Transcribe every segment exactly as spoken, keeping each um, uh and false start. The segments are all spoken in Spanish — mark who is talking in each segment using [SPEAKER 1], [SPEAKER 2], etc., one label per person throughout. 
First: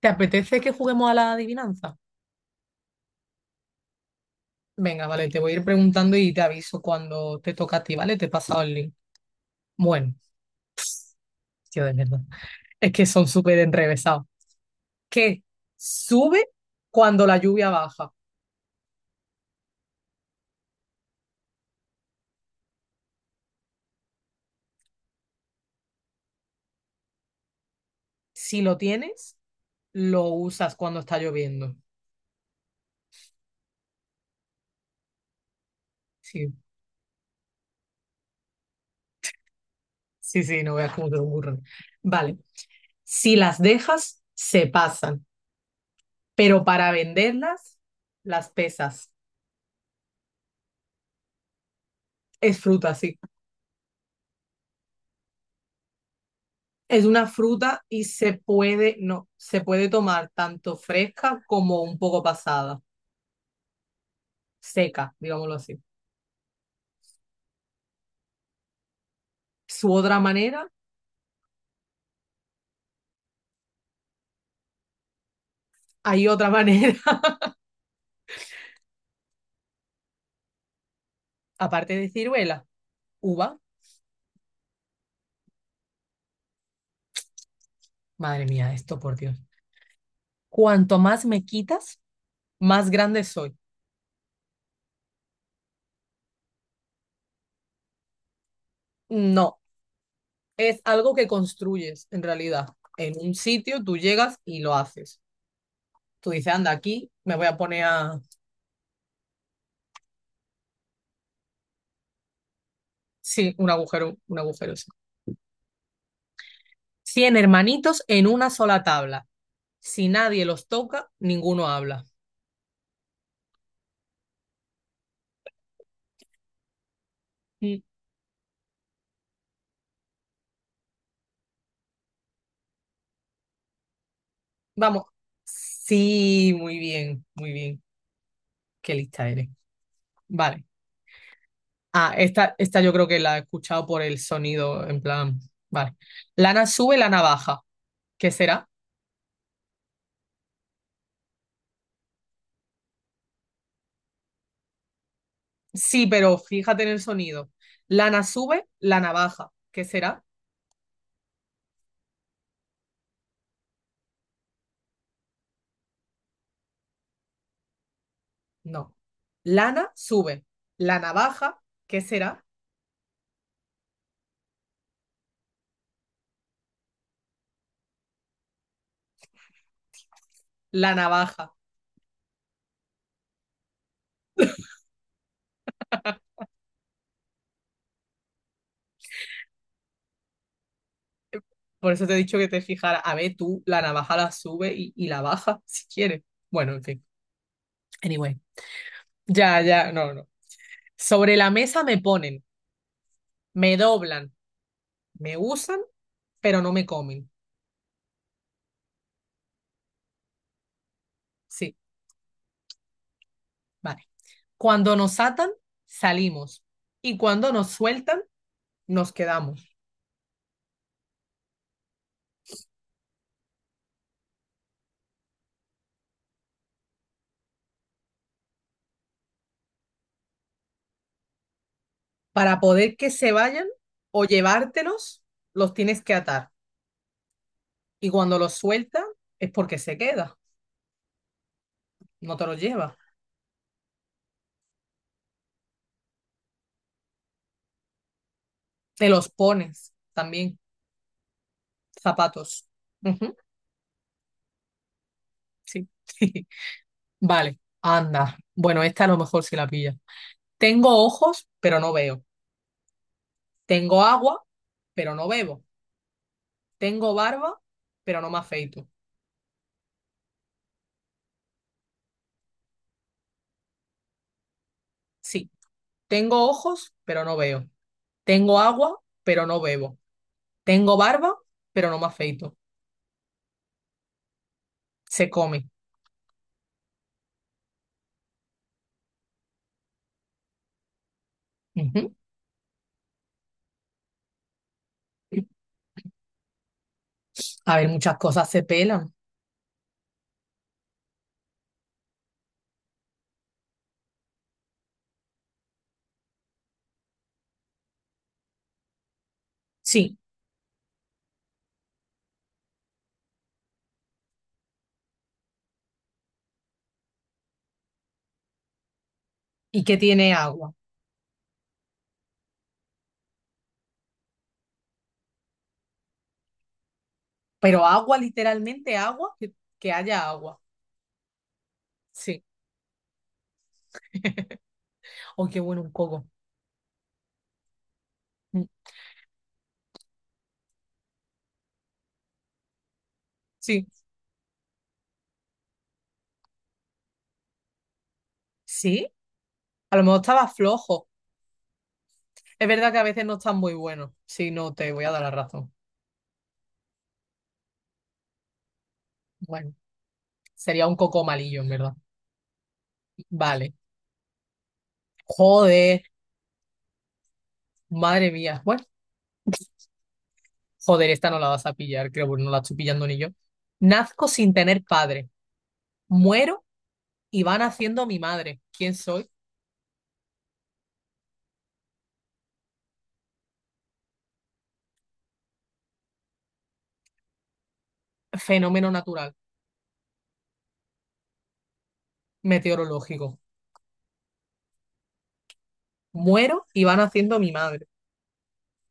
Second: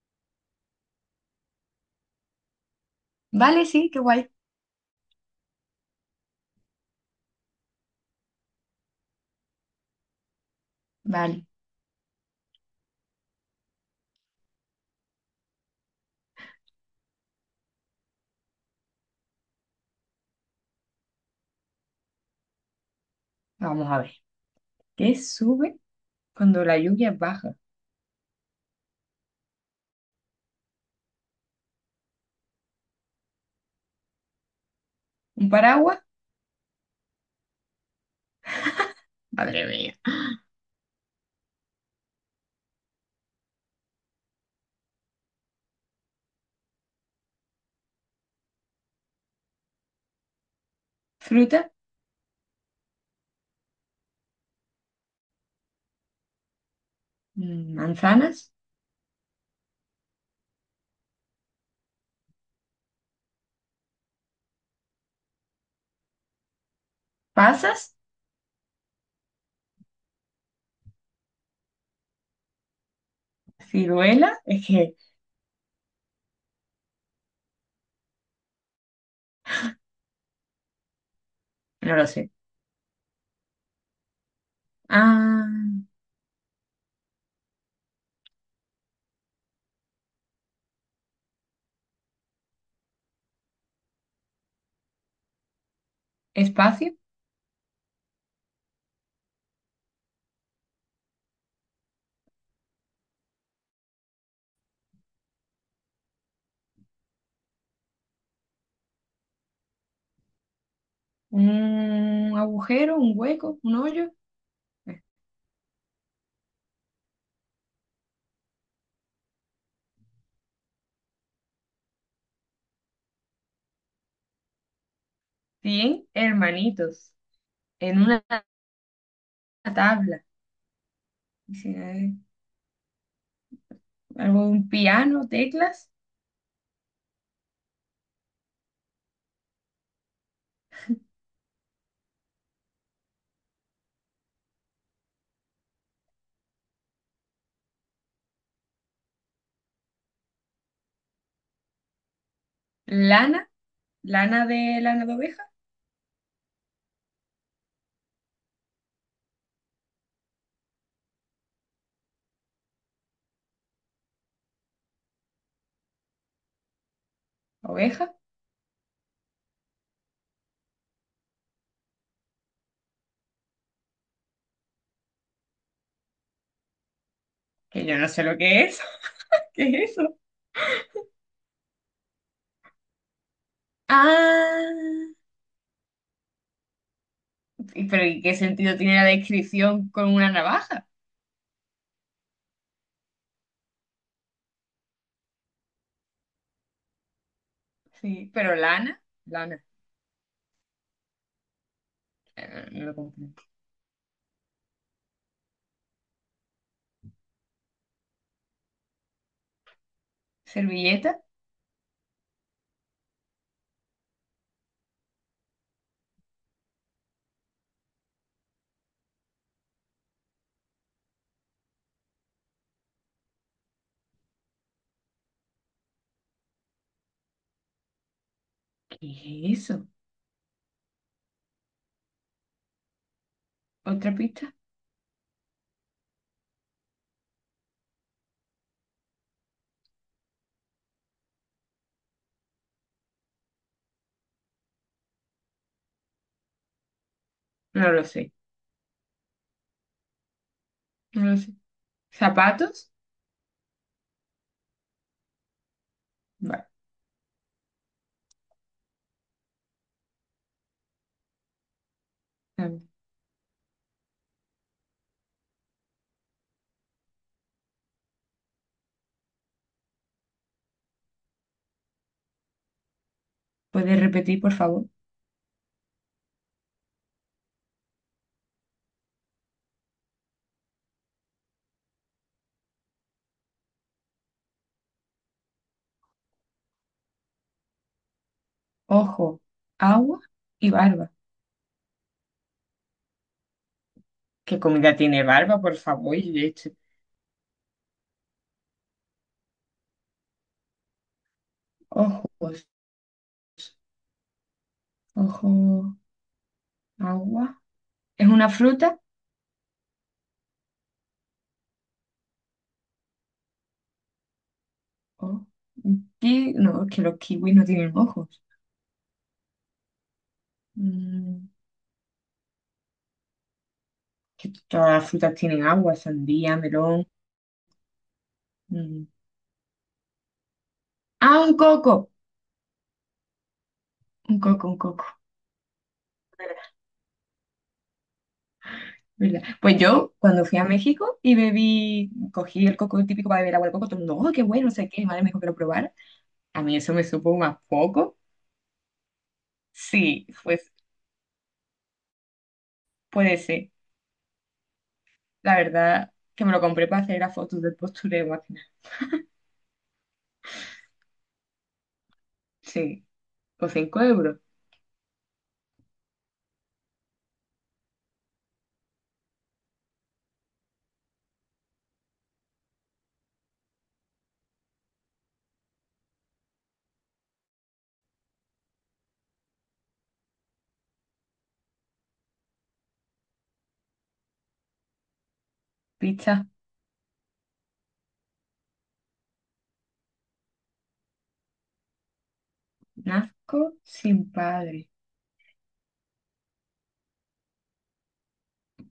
[SPEAKER 1] ¿Te apetece que juguemos a la adivinanza?
[SPEAKER 2] Vale, sí, qué guay.
[SPEAKER 1] Venga, vale, te voy a ir preguntando y te aviso cuando te toca a ti, ¿vale? Te he pasado el link. Bueno,
[SPEAKER 2] Vale,
[SPEAKER 1] tío, de verdad. Es que son súper enrevesados. ¿Qué sube cuando la lluvia baja?
[SPEAKER 2] vamos a ver. ¿Qué sube cuando la lluvia baja?
[SPEAKER 1] Si lo tienes, lo usas cuando está lloviendo.
[SPEAKER 2] ¿Un paraguas?
[SPEAKER 1] Sí,
[SPEAKER 2] Madre mía.
[SPEAKER 1] sí, sí, no veas cómo te lo ocurren. Vale. Si las dejas, se pasan, pero para venderlas, las pesas.
[SPEAKER 2] ¿Fruta?
[SPEAKER 1] Es fruta, sí. Es una
[SPEAKER 2] Mm,
[SPEAKER 1] fruta y se
[SPEAKER 2] ¿Manzanas?
[SPEAKER 1] puede, no, se puede tomar tanto fresca como un poco pasada, seca, digámoslo así.
[SPEAKER 2] ¿Pasas?
[SPEAKER 1] Su otra manera,
[SPEAKER 2] ¿Ciruela? Es que
[SPEAKER 1] hay otra manera, aparte
[SPEAKER 2] no lo
[SPEAKER 1] de
[SPEAKER 2] sé.
[SPEAKER 1] ciruela, uva.
[SPEAKER 2] Ah,
[SPEAKER 1] Madre mía, esto por Dios. Cuanto más me quitas, más grande soy.
[SPEAKER 2] ¿espacio?
[SPEAKER 1] No, es algo que construyes en realidad. En un sitio tú llegas y lo haces. Tú dices, anda, aquí me voy a poner a...
[SPEAKER 2] ¿Un agujero? ¿Un
[SPEAKER 1] Sí,
[SPEAKER 2] hueco?
[SPEAKER 1] un
[SPEAKER 2] ¿Un hoyo?
[SPEAKER 1] agujero, un agujero, sí.
[SPEAKER 2] Eh,
[SPEAKER 1] cien hermanitos en una sola tabla. Si nadie los toca, ninguno habla.
[SPEAKER 2] Cien hermanitos
[SPEAKER 1] Mm.
[SPEAKER 2] en una tabla. Dice, eh, algo de un
[SPEAKER 1] Vamos.
[SPEAKER 2] piano, teclas,
[SPEAKER 1] Sí, muy bien, muy bien. Qué lista eres. Vale. Ah, esta, esta yo creo que la he escuchado por el sonido, en plan. Vale. Lana sube, lana baja. ¿Qué será?
[SPEAKER 2] lana, lana de lana de oveja,
[SPEAKER 1] Sí, pero fíjate en el sonido. Lana sube, lana baja. ¿Qué será?
[SPEAKER 2] oveja,
[SPEAKER 1] No. Lana sube, la navaja. ¿Qué será?
[SPEAKER 2] que yo no sé lo que es. ¿Qué es eso?
[SPEAKER 1] La navaja.
[SPEAKER 2] Ah, y- pero ¿y qué sentido tiene la descripción con una navaja?
[SPEAKER 1] Por eso te he dicho que te fijaras. A ver, tú la navaja la sube y, y la baja si quieres. Bueno, en fin.
[SPEAKER 2] Sí,
[SPEAKER 1] Anyway.
[SPEAKER 2] pero lana,
[SPEAKER 1] Ya,
[SPEAKER 2] lana,
[SPEAKER 1] ya, no, no. Sobre la mesa me ponen,
[SPEAKER 2] eh, no lo comprendo.
[SPEAKER 1] me doblan, me usan, pero no me comen.
[SPEAKER 2] ¿Servilleta?
[SPEAKER 1] Sí, vale. Cuando nos atan, salimos. Y cuando nos sueltan, nos quedamos.
[SPEAKER 2] ¿Qué es eso?
[SPEAKER 1] Para poder que se vayan
[SPEAKER 2] ¿Otra
[SPEAKER 1] o
[SPEAKER 2] pista?
[SPEAKER 1] llevártelos, los tienes que atar. Y cuando los sueltan, es porque se queda. No te los lleva.
[SPEAKER 2] No lo sé,
[SPEAKER 1] Te los pones también,
[SPEAKER 2] no lo sé.
[SPEAKER 1] zapatos.
[SPEAKER 2] ¿Zapatos?
[SPEAKER 1] Ujú. Sí.
[SPEAKER 2] Vale,
[SPEAKER 1] Vale, anda. Bueno, esta a lo mejor si la pilla. Tengo ojos, pero no veo.
[SPEAKER 2] a ver.
[SPEAKER 1] Tengo agua, pero no bebo. Tengo barba, pero no me afeito.
[SPEAKER 2] ¿Puedes repetir, por favor?
[SPEAKER 1] Sí. Tengo ojos, pero no veo. Tengo agua, pero no bebo. Tengo barba, pero no me afeito. Se come.
[SPEAKER 2] Ojo, agua y barba.
[SPEAKER 1] Ujú.
[SPEAKER 2] ¿Qué comida tiene barba, por favor? Y leche.
[SPEAKER 1] A ver, muchas cosas se pelan.
[SPEAKER 2] Ojos, ojo, agua. ¿Es una fruta?
[SPEAKER 1] Sí.
[SPEAKER 2] Oh, un ki- no, es que los kiwis no tienen ojos.
[SPEAKER 1] ¿Y que tiene agua?
[SPEAKER 2] Mm. Que todas las frutas tienen agua, sandía, melón.
[SPEAKER 1] Pero agua, literalmente
[SPEAKER 2] Mm.
[SPEAKER 1] agua, que, que haya agua.
[SPEAKER 2] Ah, un coco,
[SPEAKER 1] Sí.
[SPEAKER 2] un coco, un coco.
[SPEAKER 1] Oh, qué bueno un coco. Mm.
[SPEAKER 2] ¿Verdad? Pues yo, cuando fui a México y bebí, cogí el coco típico para beber agua de
[SPEAKER 1] Sí.
[SPEAKER 2] coco, todo el mundo, oh, qué bueno, no sé qué, mi madre me dijo que lo probara. A mí eso me supo más poco.
[SPEAKER 1] Sí, a lo mejor
[SPEAKER 2] Sí,
[SPEAKER 1] estaba
[SPEAKER 2] pues
[SPEAKER 1] flojo. Es verdad que a veces no
[SPEAKER 2] puede
[SPEAKER 1] están
[SPEAKER 2] ser.
[SPEAKER 1] muy buenos. Sí, no, te voy a dar la
[SPEAKER 2] La
[SPEAKER 1] razón.
[SPEAKER 2] verdad que me lo compré para hacer las fotos del postureo, más que nada.
[SPEAKER 1] Bueno, sería un coco malillo, en verdad.
[SPEAKER 2] Sí, por
[SPEAKER 1] Vale.
[SPEAKER 2] cinco euros.
[SPEAKER 1] Joder, madre mía. Bueno, joder, esta no la vas a pillar, creo, porque no la estoy pillando ni yo. Nazco sin tener padre. Muero y va naciendo mi madre. ¿Quién soy?
[SPEAKER 2] Pizza,
[SPEAKER 1] Fenómeno natural, meteorológico.
[SPEAKER 2] nazco sin padre.
[SPEAKER 1] Muero y va naciendo mi madre.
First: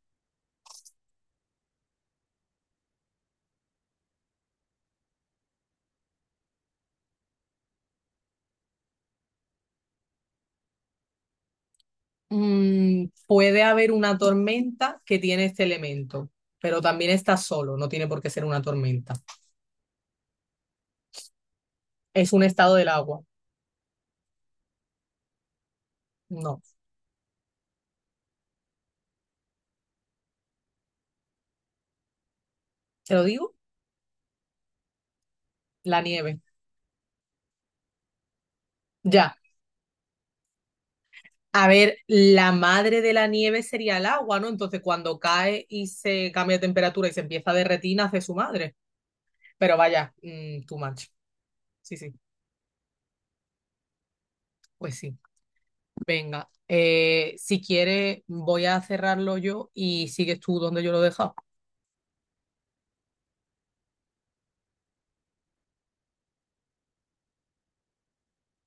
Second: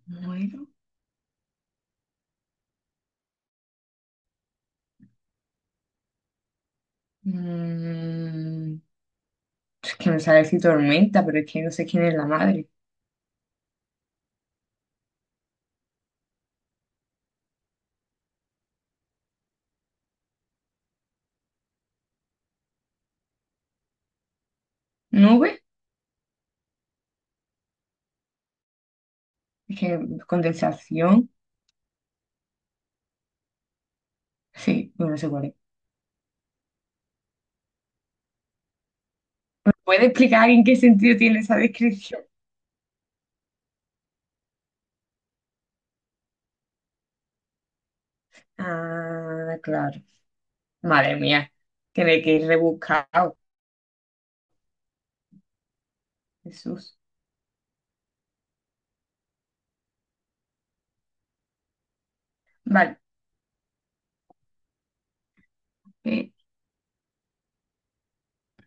[SPEAKER 2] Muero. Mm, Es que me sale así tormenta, pero es que no sé quién es la madre.
[SPEAKER 1] Mm, puede haber una tormenta que tiene este elemento, pero también está solo, no tiene por qué ser una tormenta. Es un estado del agua.
[SPEAKER 2] ¿Nube?
[SPEAKER 1] No,
[SPEAKER 2] Es que condensación.
[SPEAKER 1] ¿te lo digo?
[SPEAKER 2] Sí, bueno, no sé cuál es.
[SPEAKER 1] La nieve. Ya.
[SPEAKER 2] ¿Puede explicar en qué sentido tiene esa
[SPEAKER 1] A ver,
[SPEAKER 2] descripción?
[SPEAKER 1] la madre de la nieve sería el agua, ¿no? Entonces cuando cae y se cambia de temperatura y se empieza a derretir, nace su madre.
[SPEAKER 2] Ah,
[SPEAKER 1] Pero
[SPEAKER 2] claro.
[SPEAKER 1] vaya, mm, too much.
[SPEAKER 2] Madre mía,
[SPEAKER 1] Sí, sí,
[SPEAKER 2] tiene que ir rebuscado.
[SPEAKER 1] pues sí. Venga,
[SPEAKER 2] Jesús.
[SPEAKER 1] eh, si quieres voy a cerrarlo yo y sigues tú donde yo lo he dejado.
[SPEAKER 2] Vale. Eh,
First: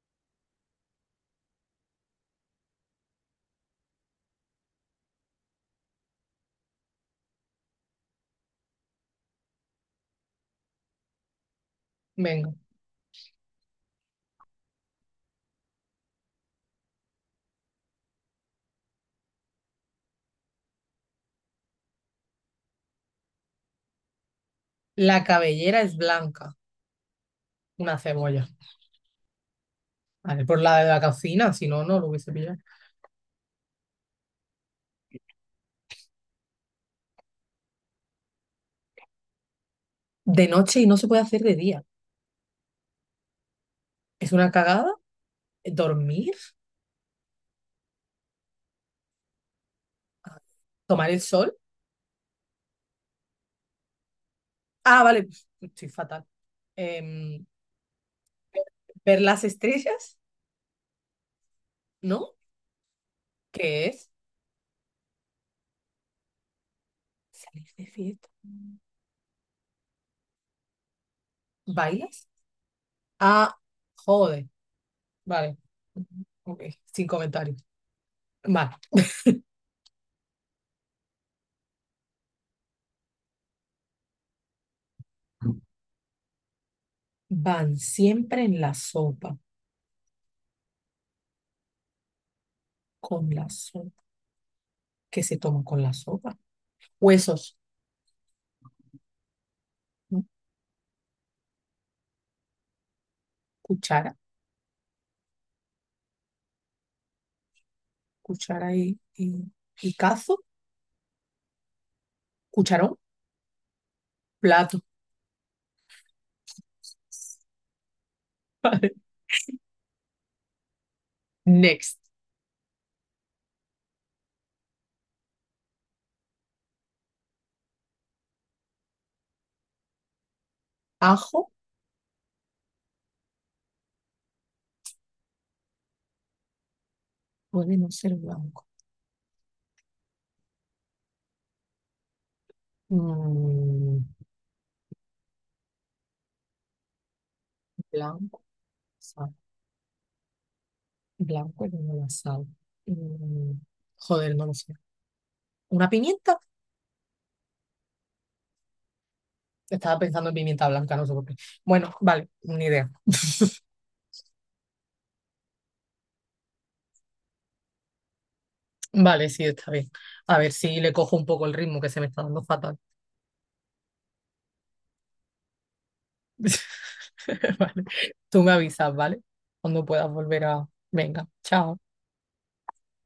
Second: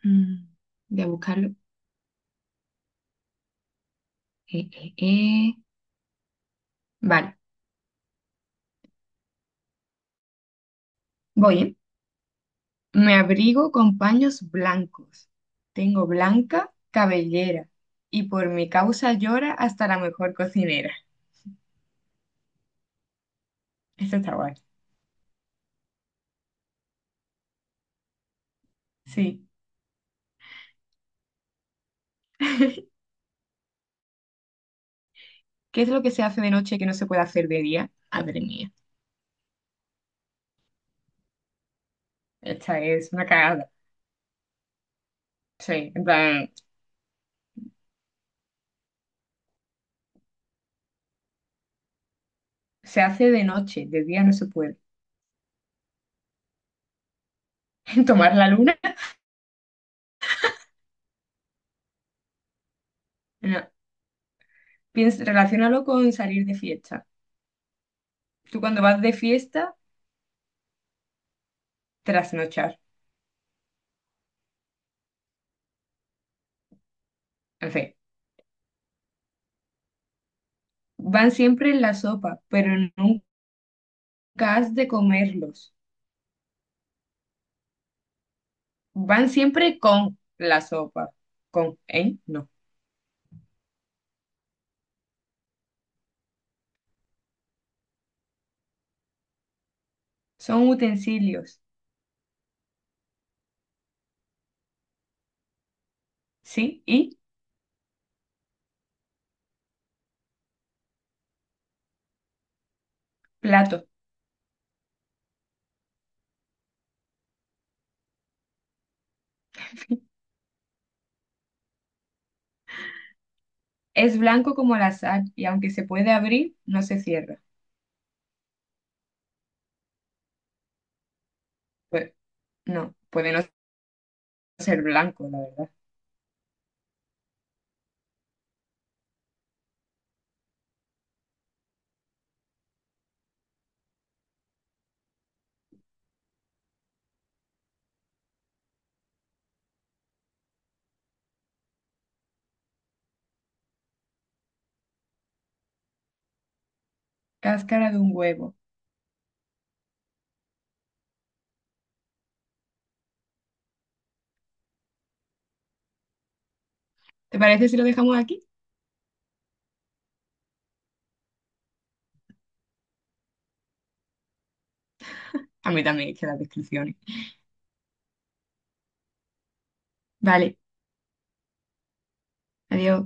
[SPEAKER 2] mm, voy a buscarlo. Eh, eh, eh. Vale, voy, ¿eh?
[SPEAKER 1] Venga.
[SPEAKER 2] Me abrigo con paños blancos. Tengo blanca cabellera. Y por mi causa llora hasta la mejor cocinera. Esto está guay.
[SPEAKER 1] La cabellera es blanca. Una cebolla,
[SPEAKER 2] Sí.
[SPEAKER 1] ¿vale? Por la de la cocina, si no, no lo hubiese pillado.
[SPEAKER 2] ¿Qué es lo que se hace de noche que no se puede hacer de día? Madre mía,
[SPEAKER 1] De noche y no se puede hacer de día.
[SPEAKER 2] esta es una cagada.
[SPEAKER 1] Es una cagada. eh,
[SPEAKER 2] Sí, en
[SPEAKER 1] Dormir,
[SPEAKER 2] plan,
[SPEAKER 1] ah, tomar el sol.
[SPEAKER 2] se hace de noche, de día no se puede.
[SPEAKER 1] Ah, vale, estoy fatal. Em,
[SPEAKER 2] ¿Tomar la luna?
[SPEAKER 1] ver las estrellas, ¿no?
[SPEAKER 2] No.
[SPEAKER 1] ¿Qué es?
[SPEAKER 2] Piensa, relaciónalo con salir de fiesta.
[SPEAKER 1] Salir de fiesta.
[SPEAKER 2] Tú cuando vas de fiesta,
[SPEAKER 1] ¿Bailas?
[SPEAKER 2] trasnochar.
[SPEAKER 1] Ah, joder. Vale. Ok, sin comentarios.
[SPEAKER 2] En fin,
[SPEAKER 1] Vale.
[SPEAKER 2] van siempre en la sopa, pero nunca has de comerlos.
[SPEAKER 1] Van siempre en la
[SPEAKER 2] Van
[SPEAKER 1] sopa,
[SPEAKER 2] siempre con la sopa. Con, ¿eh? No.
[SPEAKER 1] con la sopa. ¿Qué se toma con la sopa? Huesos, ¿no?
[SPEAKER 2] Son utensilios,
[SPEAKER 1] Cuchara.
[SPEAKER 2] ¿sí? Y
[SPEAKER 1] Cuchara y, y, y cazo, cucharón,
[SPEAKER 2] platos.
[SPEAKER 1] plato. Vale. Next.
[SPEAKER 2] Es blanco como la sal y aunque se puede abrir, no se cierra.
[SPEAKER 1] Ajo
[SPEAKER 2] Pues no, puede no ser blanco, la verdad.
[SPEAKER 1] puede no ser blanco. Mm, blanco, sal. Blanco es la sal. Mm, joder, no lo sé. ¿Una pimienta?
[SPEAKER 2] Cáscara de un huevo.
[SPEAKER 1] Estaba pensando en pimienta blanca, no sé por qué. Bueno, vale, ni idea.
[SPEAKER 2] ¿Te parece si lo dejamos aquí?
[SPEAKER 1] Vale, sí, está bien. A ver si le cojo un poco el ritmo que se me está dando fatal.
[SPEAKER 2] A mí también, es que las descripciones.
[SPEAKER 1] Vale. Tú me avisas, ¿vale? Cuando puedas volver
[SPEAKER 2] Vale,
[SPEAKER 1] a... Venga, chao.
[SPEAKER 2] adiós.